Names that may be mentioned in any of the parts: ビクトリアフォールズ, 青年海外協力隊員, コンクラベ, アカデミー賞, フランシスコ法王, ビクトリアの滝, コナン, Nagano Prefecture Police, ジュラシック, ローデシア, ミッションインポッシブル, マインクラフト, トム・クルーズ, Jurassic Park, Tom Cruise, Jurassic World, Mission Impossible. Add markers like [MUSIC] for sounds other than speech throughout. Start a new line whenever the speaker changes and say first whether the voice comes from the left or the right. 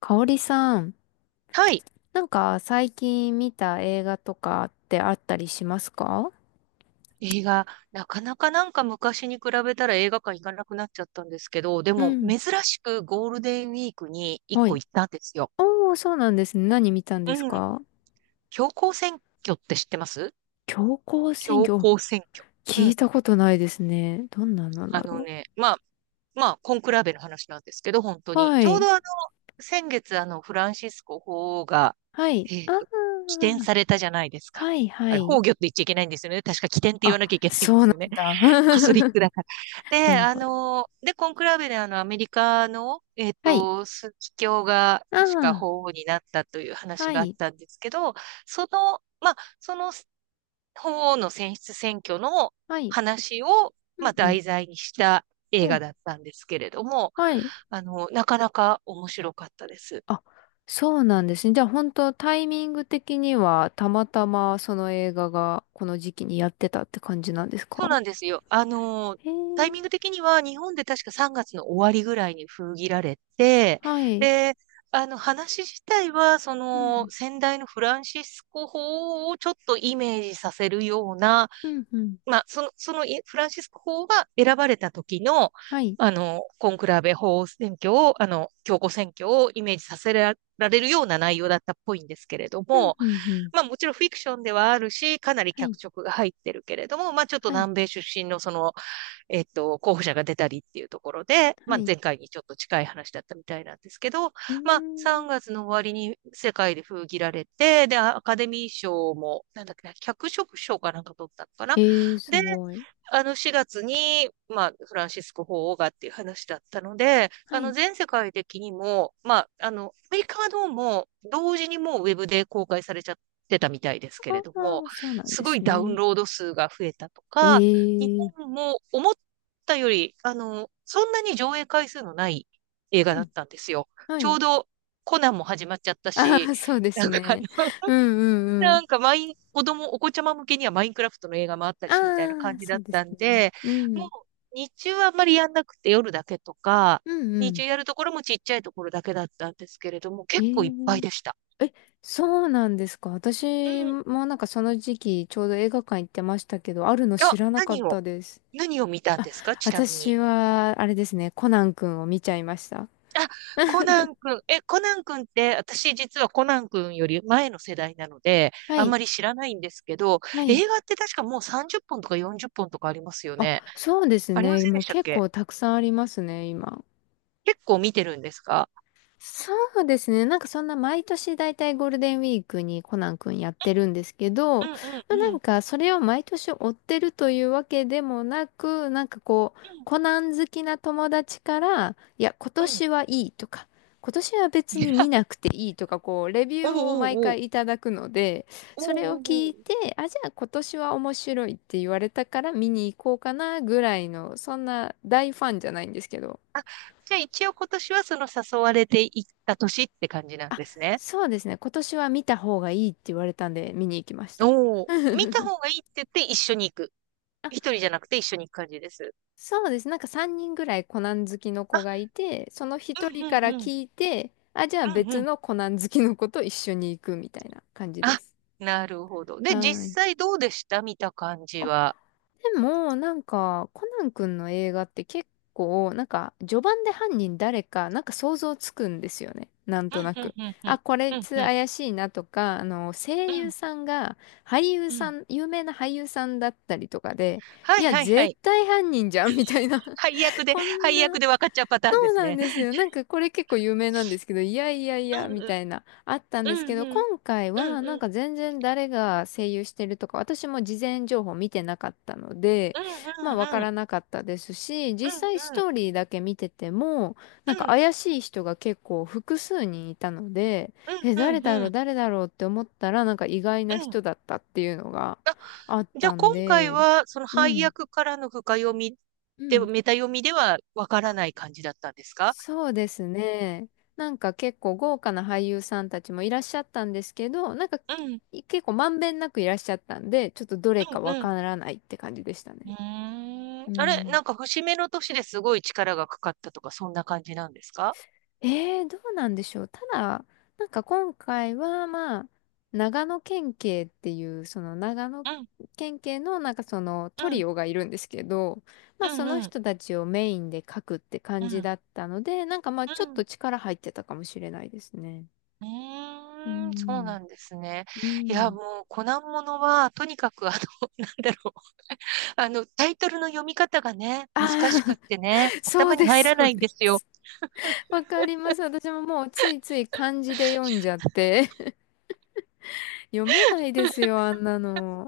left: かおりさん、
right: はい。
left: なんか最近見た映画とかってあったりしますか？
right: 映画、なかなかなんか昔に比べたら映画館行かなくなっちゃったんですけど、で
left: う
right: も
left: ん。
right: 珍しくゴールデンウィークに一
left: は
right: 個
left: い。
right: 行ったんですよ。
left: おー、そうなんですね。何見たんです
right: うん。
left: か？
right: 強行選挙って知ってます？
left: 強行選
right: 強
left: 挙、お、
right: 行選挙。
left: 聞
right: う
left: い
right: ん。
left: たことないですね。どんなの
right: あ
left: だ
right: の
left: ろ
right: ね、まあ、まあ、コンクラベの話なんですけど、本当
left: う。
right: に。
left: は
right: ちょう
left: い。
right: ど先月フランシスコ法王が、
left: はい。
right: えっ
left: あ
right: と、起点さ
left: ー。
right: れたじゃないですか。
left: はい、は
right: あれ、
left: い。
right: 崩御って言っちゃいけないんですよね。確か起点って言わ
left: あ、
right: なきゃいけないんで
left: そう
right: す
left: な
right: よね。
left: んだ。[LAUGHS]
right: カソリックだから。
left: な
right: で、
left: るほど。
right: コンクラベでアメリカの、
left: はい。
right: 枢機卿が
left: あ
right: 確か
left: ー。
right: 法皇になったという話
left: は
right: があっ
left: い。
right: たんですけど、その法皇の選出選挙の
left: はい。
right: 話を、
left: う
right: ま
left: ん、
right: あ、
left: うん。
right: 題材にした映画
left: お、
right: だったんですけれども、
left: はい。
right: なかなか面白かったです。
left: あ、そうなんですね。じゃあ本当タイミング的にはたまたまその映画がこの時期にやってたって感じなんです
right: そう
left: か？
right: なんですよ。
left: へえ、
right: タイミング的には日本で確か3月の終わりぐらいに封切られて、
left: はい。
right: で、あの話自体は、そ
left: う
right: の
left: ん、
right: 先代のフランシスコ法をちょっとイメージさせるような、
left: うん、うん。
right: まあ、そのフランシスコ法が選ばれた時の、
left: はい。
right: コンクラーベ法選挙を、教皇選挙をイメージさせられるような内容だったっぽいんですけれど
left: うん、
right: も、
left: うん、うん。
right: まあもちろんフィクションではあるし、かなり
left: はい、
right: 脚色が入ってるけれども、まあちょっと
left: はい、
right: 南米出身のその候補者が出たりっていうところで、
left: は
right: まあ、
left: い。
right: 前回にちょっと近い話だったみたいなんですけど、
left: うー
right: まあ、
left: ん。
right: 3月の終わりに世界で封切られて、で、アカデミー賞も、なんだっけな、脚色賞かなんか取ったのかな。
left: ええ、す
right: で、
left: ごい。
right: 4月に、まあ、フランシスコ法王がっていう話だったので、
left: はい。
right: 全世界的にも、まあ、アメリカはどうも、同時にもうウェブで公開されちゃってたみたいですけれども、
left: ああ、そうなん
right: す
left: で
right: ご
left: す
right: いダウン
left: ね。
right: ロード数が増えたと
left: え
right: か、日
left: え、
right: 本も思っったより、そんなに上映回数のない映画
left: う
right: だっ
left: ん、
right: たんですよ。
left: は
right: ちょ
left: い。
right: うどコナンも始まっちゃった
left: [LAUGHS] あ
right: し、
left: あ、そうです
right: なんか
left: ね。う
right: [LAUGHS]
left: ん、うん、う
right: な
left: ん。
right: んかマイン、子供、お子ちゃま向けにはマインクラフトの映画もあったし、みたいな
left: あ
right: 感
left: あ、
right: じだ
left: そ
right: っ
left: うです
right: たん
left: ね。
right: で、
left: う
right: もう
left: ん、
right: 日中はあんまりやんなくて夜だけとか、
left: うん、う
right: 日
left: ん。
right: 中やるところもちっちゃいところだけだったんですけれども、
left: え
right: 結構いっぱい
left: え。
right: でした。
left: え、そうなんですか？
right: う
left: 私
right: ん。
left: もなんかその時期ちょうど映画館行ってましたけど、あるの知
right: あ、
left: らなかっ
right: 何を、
left: たです。
right: 何を見たん
left: あ、
right: ですか、ちなみ
left: 私
right: に？
left: はあれですね、コナン君を見ちゃいました。
right: あ、コナン君。え、コナン君って、私実はコナン君より前の世代なので、
left: は
right: あん
left: い、
right: まり知らないんですけど、
left: はい。
right: 映画って確かもう30本とか40本とかありますよ
left: あ、
right: ね。
left: そうです
right: ありま
left: ね。
right: せん
left: も
right: で
left: う
right: したっ
left: 結
right: け？
left: 構たくさんありますね、今。
right: 結構見てるんですか？
left: そうですね。なんかそんな毎年だいたいゴールデンウィークにコナン君やってるんですけど、
right: うんうん
left: まあ、
right: う
left: なん
right: ん。
left: かそれを毎年追ってるというわけでもなく、なんかこう、コナン好きな友達から、いや、今
right: うんうん。
left: 年はいいとか、今年は別に見
right: [LAUGHS]
left: なくていいとか、こう、レビュ
right: お
left: ー
right: う
left: を
right: お
left: 毎
right: うおう。
left: 回いただくので、
right: お
left: それを
right: うおう
left: 聞
right: お
left: い
right: う。
left: て、あ、じゃあ今年は面白いって言われたから見に行こうかなぐらいの、そんな大ファンじゃないんですけど、
right: あ、じゃあ一応今年はその誘われていった年って感じなん
left: あ、
right: ですね。
left: そうですね。今年は見た方がいいって言われたんで見に行きました。
right: お
left: [LAUGHS]
right: お。見た方がいいって言って一緒に行く。
left: あ、
right: 一人じゃなくて一緒に行く感じです。
left: そうです。なんか3人ぐらいコナン好きの
right: あ、
left: 子がいて、その
right: う
left: 一人
right: ん
left: から
right: うんうん。
left: 聞いて、あ、じゃあ
right: うんう
left: 別
right: ん。
left: のコナン好きの子と一緒に行くみたいな感じで
right: あ、
left: す。
right: なるほど。
left: は
right: で、実
left: ーい。
right: 際どうでした、見た感じは？
left: でも、なんか、コナン君の映画って結構、なんか、序盤で犯人誰か、なんか想像つくんですよね。なん
right: う
left: と
right: ん、
left: な
right: うん、
left: く。
right: うん、う
left: あ、
right: ん、
left: これい
right: うん、
left: つ
right: うん、
left: 怪しいなとか、
right: う
left: 声優
right: ん、
left: さんが、俳優
right: う
left: さ
right: ん。
left: ん、有名な俳優さんだったりとかで、
right: は
left: い
right: い、
left: や、
right: はい、は
left: 絶
right: い。
left: 対犯人じゃん、みたいな。[LAUGHS]
right: 配役で、
left: こん
right: 配役
left: な。
right: で分かっちゃうパターン
left: そ
right: で
left: う
right: す
left: なん
right: ね。
left: ですよ。なんかこれ結構有名なんですけど、いやいやい
right: う
left: や、
right: ん、
left: み
right: うん、
left: たいな、あったんです
right: う
left: け
right: ん、
left: ど、
right: うん、
left: 今回
right: うん、
left: はな
right: う
left: ん
right: ん、
left: か全然誰が声優してるとか、私も事前情報見てなかったので、
right: うん、
left: まあわ
right: う
left: か
right: ん、う
left: ら
right: ん、
left: なかったですし、
right: う
left: 実
right: ん、
left: 際ス
right: う
left: トーリーだけ見てても、なん
right: ん、
left: か
right: うん、
left: 怪しい人が結構複数人いたので、え、
right: う
left: 誰
right: ん、
left: だ
right: う
left: ろう、
right: ん。
left: 誰だろうって思ったら、なんか意外
right: う
left: な
right: ん。
left: 人だったっていうのがあっ
right: じゃあ
left: たん
right: 今回
left: で、
right: は、その
left: う
right: 配
left: ん。
right: 役からの深読み
left: う
right: で、
left: ん、
right: メタ読みでは分からない感じだったんですか？
left: そうですね。なんか結構豪華な俳優さんたちもいらっしゃったんですけど、なんか
right: うん、
left: 結構まんべんなくいらっしゃったんで、ちょっとどれかわ
right: うん、
left: からないって感じでした
right: う
left: ね。
right: ーん。
left: う
right: あれ、
left: ん。
right: なんか節目の年ですごい力がかかったとか、そんな感じなんですか？
left: どうなんでしょう。ただ、なんか今回はまあ、長野県警っていう、その長野
right: うん、
left: 県警のなんかそのト
right: うん、
left: リオがいるんですけど、ま
right: う
left: あそ
right: ん、
left: の
right: うん、
left: 人たちをメインで書くって
right: う
left: 感じ
right: ん、
left: だったので、なんかまあち
right: う
left: ょっと
right: ん。
left: 力入ってたかもしれないですね。
right: う
left: う
right: ーん、そう
left: ん
right: なんですね。
left: う
right: いや、
left: ん。
right: もう、コナンものは、とにかく、[LAUGHS] なんだろう。タイトルの読み方がね、
left: あ
right: 難
left: あ、
right: しくっ
left: [LAUGHS]
right: てね、
left: そ
right: 頭
left: う
right: に
left: で
right: 入
left: す、
right: ら
left: そう
right: ないん
left: で
right: ですよ。
left: す。わかります。私ももうついつい漢字で読んじゃって。[LAUGHS] 読めないですよ、あんなの。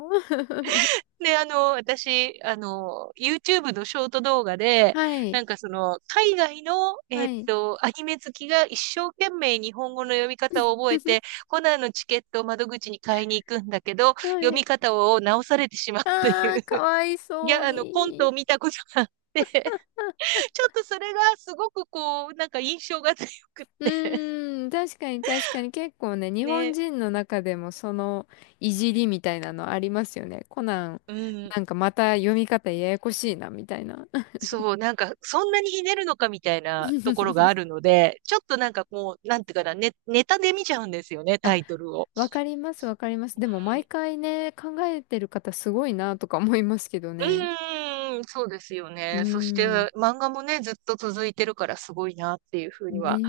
right: で、私、YouTube のショート動画で、
left: はい、
right: なんか海外の、
left: はい。
right: アニメ好きが一生懸命日本語の読み方を覚えて、
left: [LAUGHS]
right: コナンのチケットを窓口に買いに行くんだけど、
left: は
right: 読み
left: い。
right: 方を直されてしまうとい
left: ああ、
right: う、
left: かわい
right: い
left: そう
right: や、コント
left: に。
right: を見たことがあって、ちょっとそれがすごくなんか印象が強くっ
left: う
right: て、
left: ーん、確かに確かに結構ね、日本
right: ね、
left: 人の中でもそのいじりみたいなのありますよね。コナン、
right: うん。
left: なんかまた読み方ややこしいな、みたいな。
right: そう、なんか、そんなにひねるのかみたいなところがあ
left: [LAUGHS]
right: るので、ちょっとなんかなんていうかな、ね、ネタで見ちゃうんですよね、タ
left: あ、
right: イトルを。
left: わかります、わかります。でも毎回ね、考えてる方すごいなとか思いますけど
right: うん、
left: ね。
right: うーん、そうですよ
left: うー
right: ね。そして、
left: ん。
right: 漫画もね、ずっと続いてるからすごいなっていうふうに
left: ね
right: は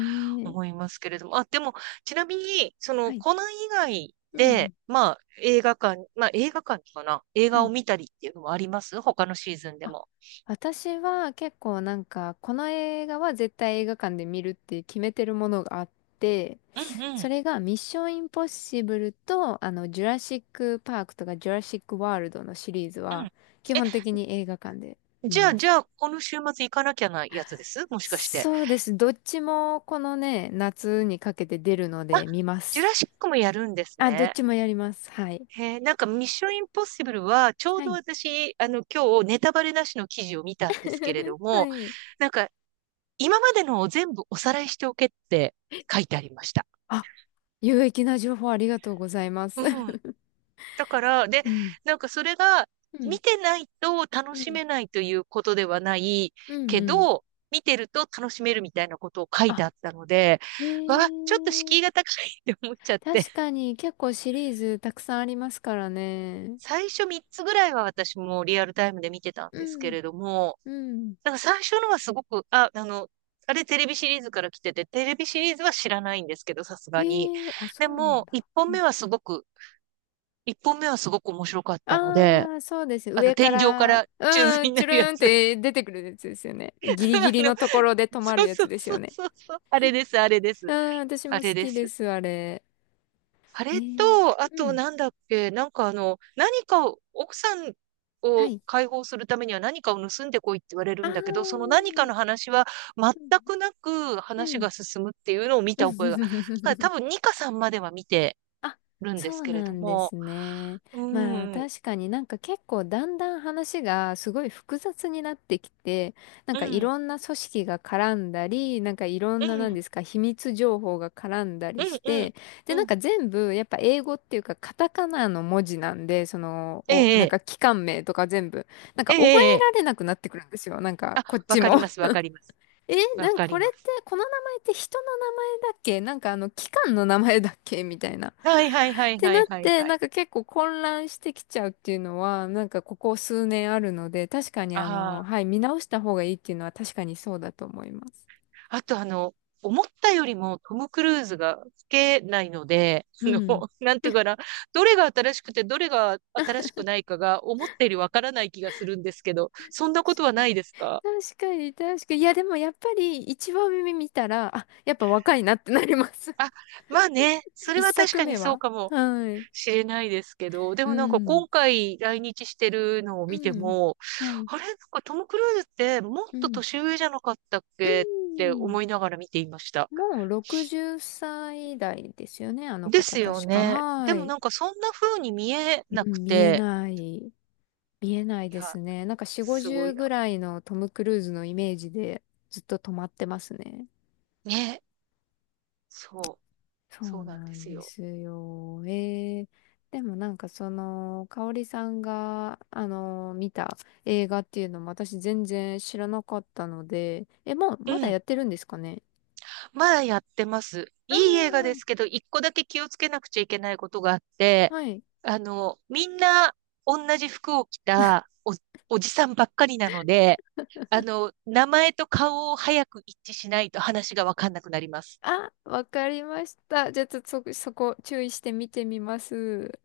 left: え。
right: 思いますけれども。あ、でも、ちなみに、
left: はい。
right: コナン以外
left: うんうん。
right: で、まあ、映画館かな映
left: は
right: 画を
left: い。
right: 見たりっていうのもあります、他のシーズンで
left: あ、
right: も？
left: 私は結構なんか、この映画は絶対映画館で見るって決めてるものがあって、
right: うん、う
left: そ
right: ん、
left: れがミッションインポッシブルと、ジュラシックパークとかジュラシックワールドのシリーズ
right: うん。
left: は、基
right: え、
left: 本的に映画館で見
right: じゃあ、
left: ま
right: じ
left: す。
right: ゃあ、この週末行かなきゃなやつですもしかして？
left: そうです。どっちもこのね、夏にかけて出るの
right: あ、
left: で見ま
right: ジュ
left: す。
right: ラシックもやるんです
left: あ、どっ
right: ね。
left: ちもやります。はい。
right: へえ、なんかミッションインポッシブルは、ちょう
left: は
right: ど
left: い。
right: 私、今日ネタバレなしの記事を見たんですけれど
left: [LAUGHS] は
right: も、
left: い。
right: なんか、今までのを全部おさらいしておけって書いてありました。
left: あ、有益な情報ありがとうございます。
right: うん。
left: [LAUGHS]
right: だから、で、
left: うん。
right: なんかそれが、
left: うん。
right: 見てないと楽
left: う
right: し
left: ん。
right: めないということではない
left: うん
right: け
left: うん。
right: ど、見てると楽しめるみたいなことを書いて
left: あ、
right: あったので、
left: へ
right: わあ、ちょっと
left: え。
right: 敷居が高いって思っちゃって。
left: 確かに結構シリーズたくさんありますからね。
right: 最初3つぐらいは私もリアルタイムで見てたん
left: う
right: ですけ
left: ん。
right: れども、
left: うん。
right: なんか最初のはすごく、あ、あれテレビシリーズから来てて、テレビシリーズは知らないんですけど、さすがに。
left: へえ、あ、そ
right: で
left: うなん
right: も、1
left: だ。
right: 本目はすごく、一本目はすごく面白かったので、
left: ああ、そうです。上か
right: 天井か
left: ら、
right: ら宙吊
left: う
right: り
left: ん、
right: にな
left: チュル
right: るや
left: ーンっ
right: つ。
left: て出てくるやつですよね。ギリ
right: [LAUGHS]
left: ギ
right: あ
left: リ
right: の、
left: のところで止ま
right: そ
left: る
right: う
left: や
right: そう
left: つです
right: そう
left: よね。
right: そうそう。あれです、あれで
left: う
right: す。
left: ん、私
right: あ
left: も
right: れ
left: 好
right: で
left: きで
right: す。
left: す、あれ。
right: あ
left: え
right: れ
left: ー、
right: と、あ
left: う
right: と
left: ん。
right: なんだっけ、なんか何かを、奥さん
left: は
right: を
left: い。
right: 解放するためには何かを盗んでこいって言われ
left: あ
right: るんだけど、その
left: あ、
right: 何かの話は全
left: うん。
right: くなく
left: う
right: 話
left: ん。
right: が進むっていうのを見た覚えが。だから多
left: [LAUGHS]
right: 分2かさんまでは見て
left: あ、
right: るんで
left: そ
right: す
left: う
right: けれ
left: な
right: ど
left: んで
right: も、
left: すね。
right: うん、
left: まあ
right: うん、
left: 確かになんか結構だんだん話がすごい複雑になってきて、なん
right: う
left: かい
right: ん、
left: ろんな組織が絡んだり、なんかいろん
right: う
left: ななん
right: ん、
left: ですか秘密情報が絡んだり
right: う
left: し
right: ん、うん、
left: て、でなんか全部やっぱ英語っていうかカタカナの文字なんで、その、
right: え
left: お、なん
right: え、
left: か機関名とか全部、なんか
right: ええ、え
left: 覚
right: え、
left: え
right: ええ。
left: られなくなってくるんですよ。なんか
right: あ、
left: こっ
right: わ
left: ち
right: か
left: も。
right: ります、わ
left: [LAUGHS]
right: かります。
left: え、
right: わ
left: なん
right: か
left: かこ
right: り
left: れ
right: ま
left: って、
right: す。
left: この名前って人の名前だっけなんかあの機関の名前だっけみたいな。っ
right: はいはいはい
left: て
right: は
left: な
right: い
left: っ
right: はい
left: て、
right: は
left: な
right: い。
left: んか結構混乱してきちゃうっていうのは、なんかここ数年あるので、確かにあ
right: あ
left: の、
right: あ。
left: はい、見直した方がいいっていうのは確かにそうだと思います。
right: あと思ったよりもトム・クルーズが老けないので、[LAUGHS]
left: うん。
right: なんていうかな、どれが新しくてどれが新しくないかが思ったよりわからない気がするんですけど、そんなことはないですか？
left: 確かに、確かに。いや、でもやっぱり一番目見たら、あ、やっぱ若いなってなります。
right: あ、まあね、そ
left: [LAUGHS]
right: れ
left: 一
right: は確
left: 作
right: かに
left: 目
right: そう
left: は。
right: かも
left: はい。
right: しれないですけど、で
left: う
right: もなんか
left: ん。
right: 今回来日してるのを
left: う
right: 見て
left: ん。
right: も、
left: はい。
right: あれ、なんかトム・クルーズってもっ
left: う
right: と
left: ん。
right: 年上じゃなかったっ
left: う
right: けって
left: ん。
right: 思いながら見ていました。
left: もう60歳代ですよね、あの
right: で
left: 方
right: すよ
left: 確か。
right: ね。
left: は
right: でも
left: い。
right: なんかそんな風に見えな
left: う
right: く
left: ん、見え
right: て、
left: ない。見えない
right: い
left: で
right: や、
left: すね。なんか4、
right: すご
left: 50
right: いな。
left: ぐらいのトム・クルーズのイメージでずっと止まってますね。
right: ね。そう。
left: そ
right: そ
left: う
right: うなん
left: な
right: で
left: ん
right: す
left: で
right: よ。
left: すよ。でもなんかその、香織さんが、見た映画っていうのも私全然知らなかったので、え、もう
right: う
left: まだ
right: ん。
left: やってるんですかね？
right: まだやってます。いい映画で
left: あ
right: すけど、一個だけ気をつけなくちゃいけないことがあっ
left: あ、
right: て、
left: はい。
right: みんな同じ服を着たおじさんばっかりなので、名前と顔を早く一致しないと話がわかんなくなります。
left: あ、わかりました。じゃあ、ちょっとそこ注意して見てみます。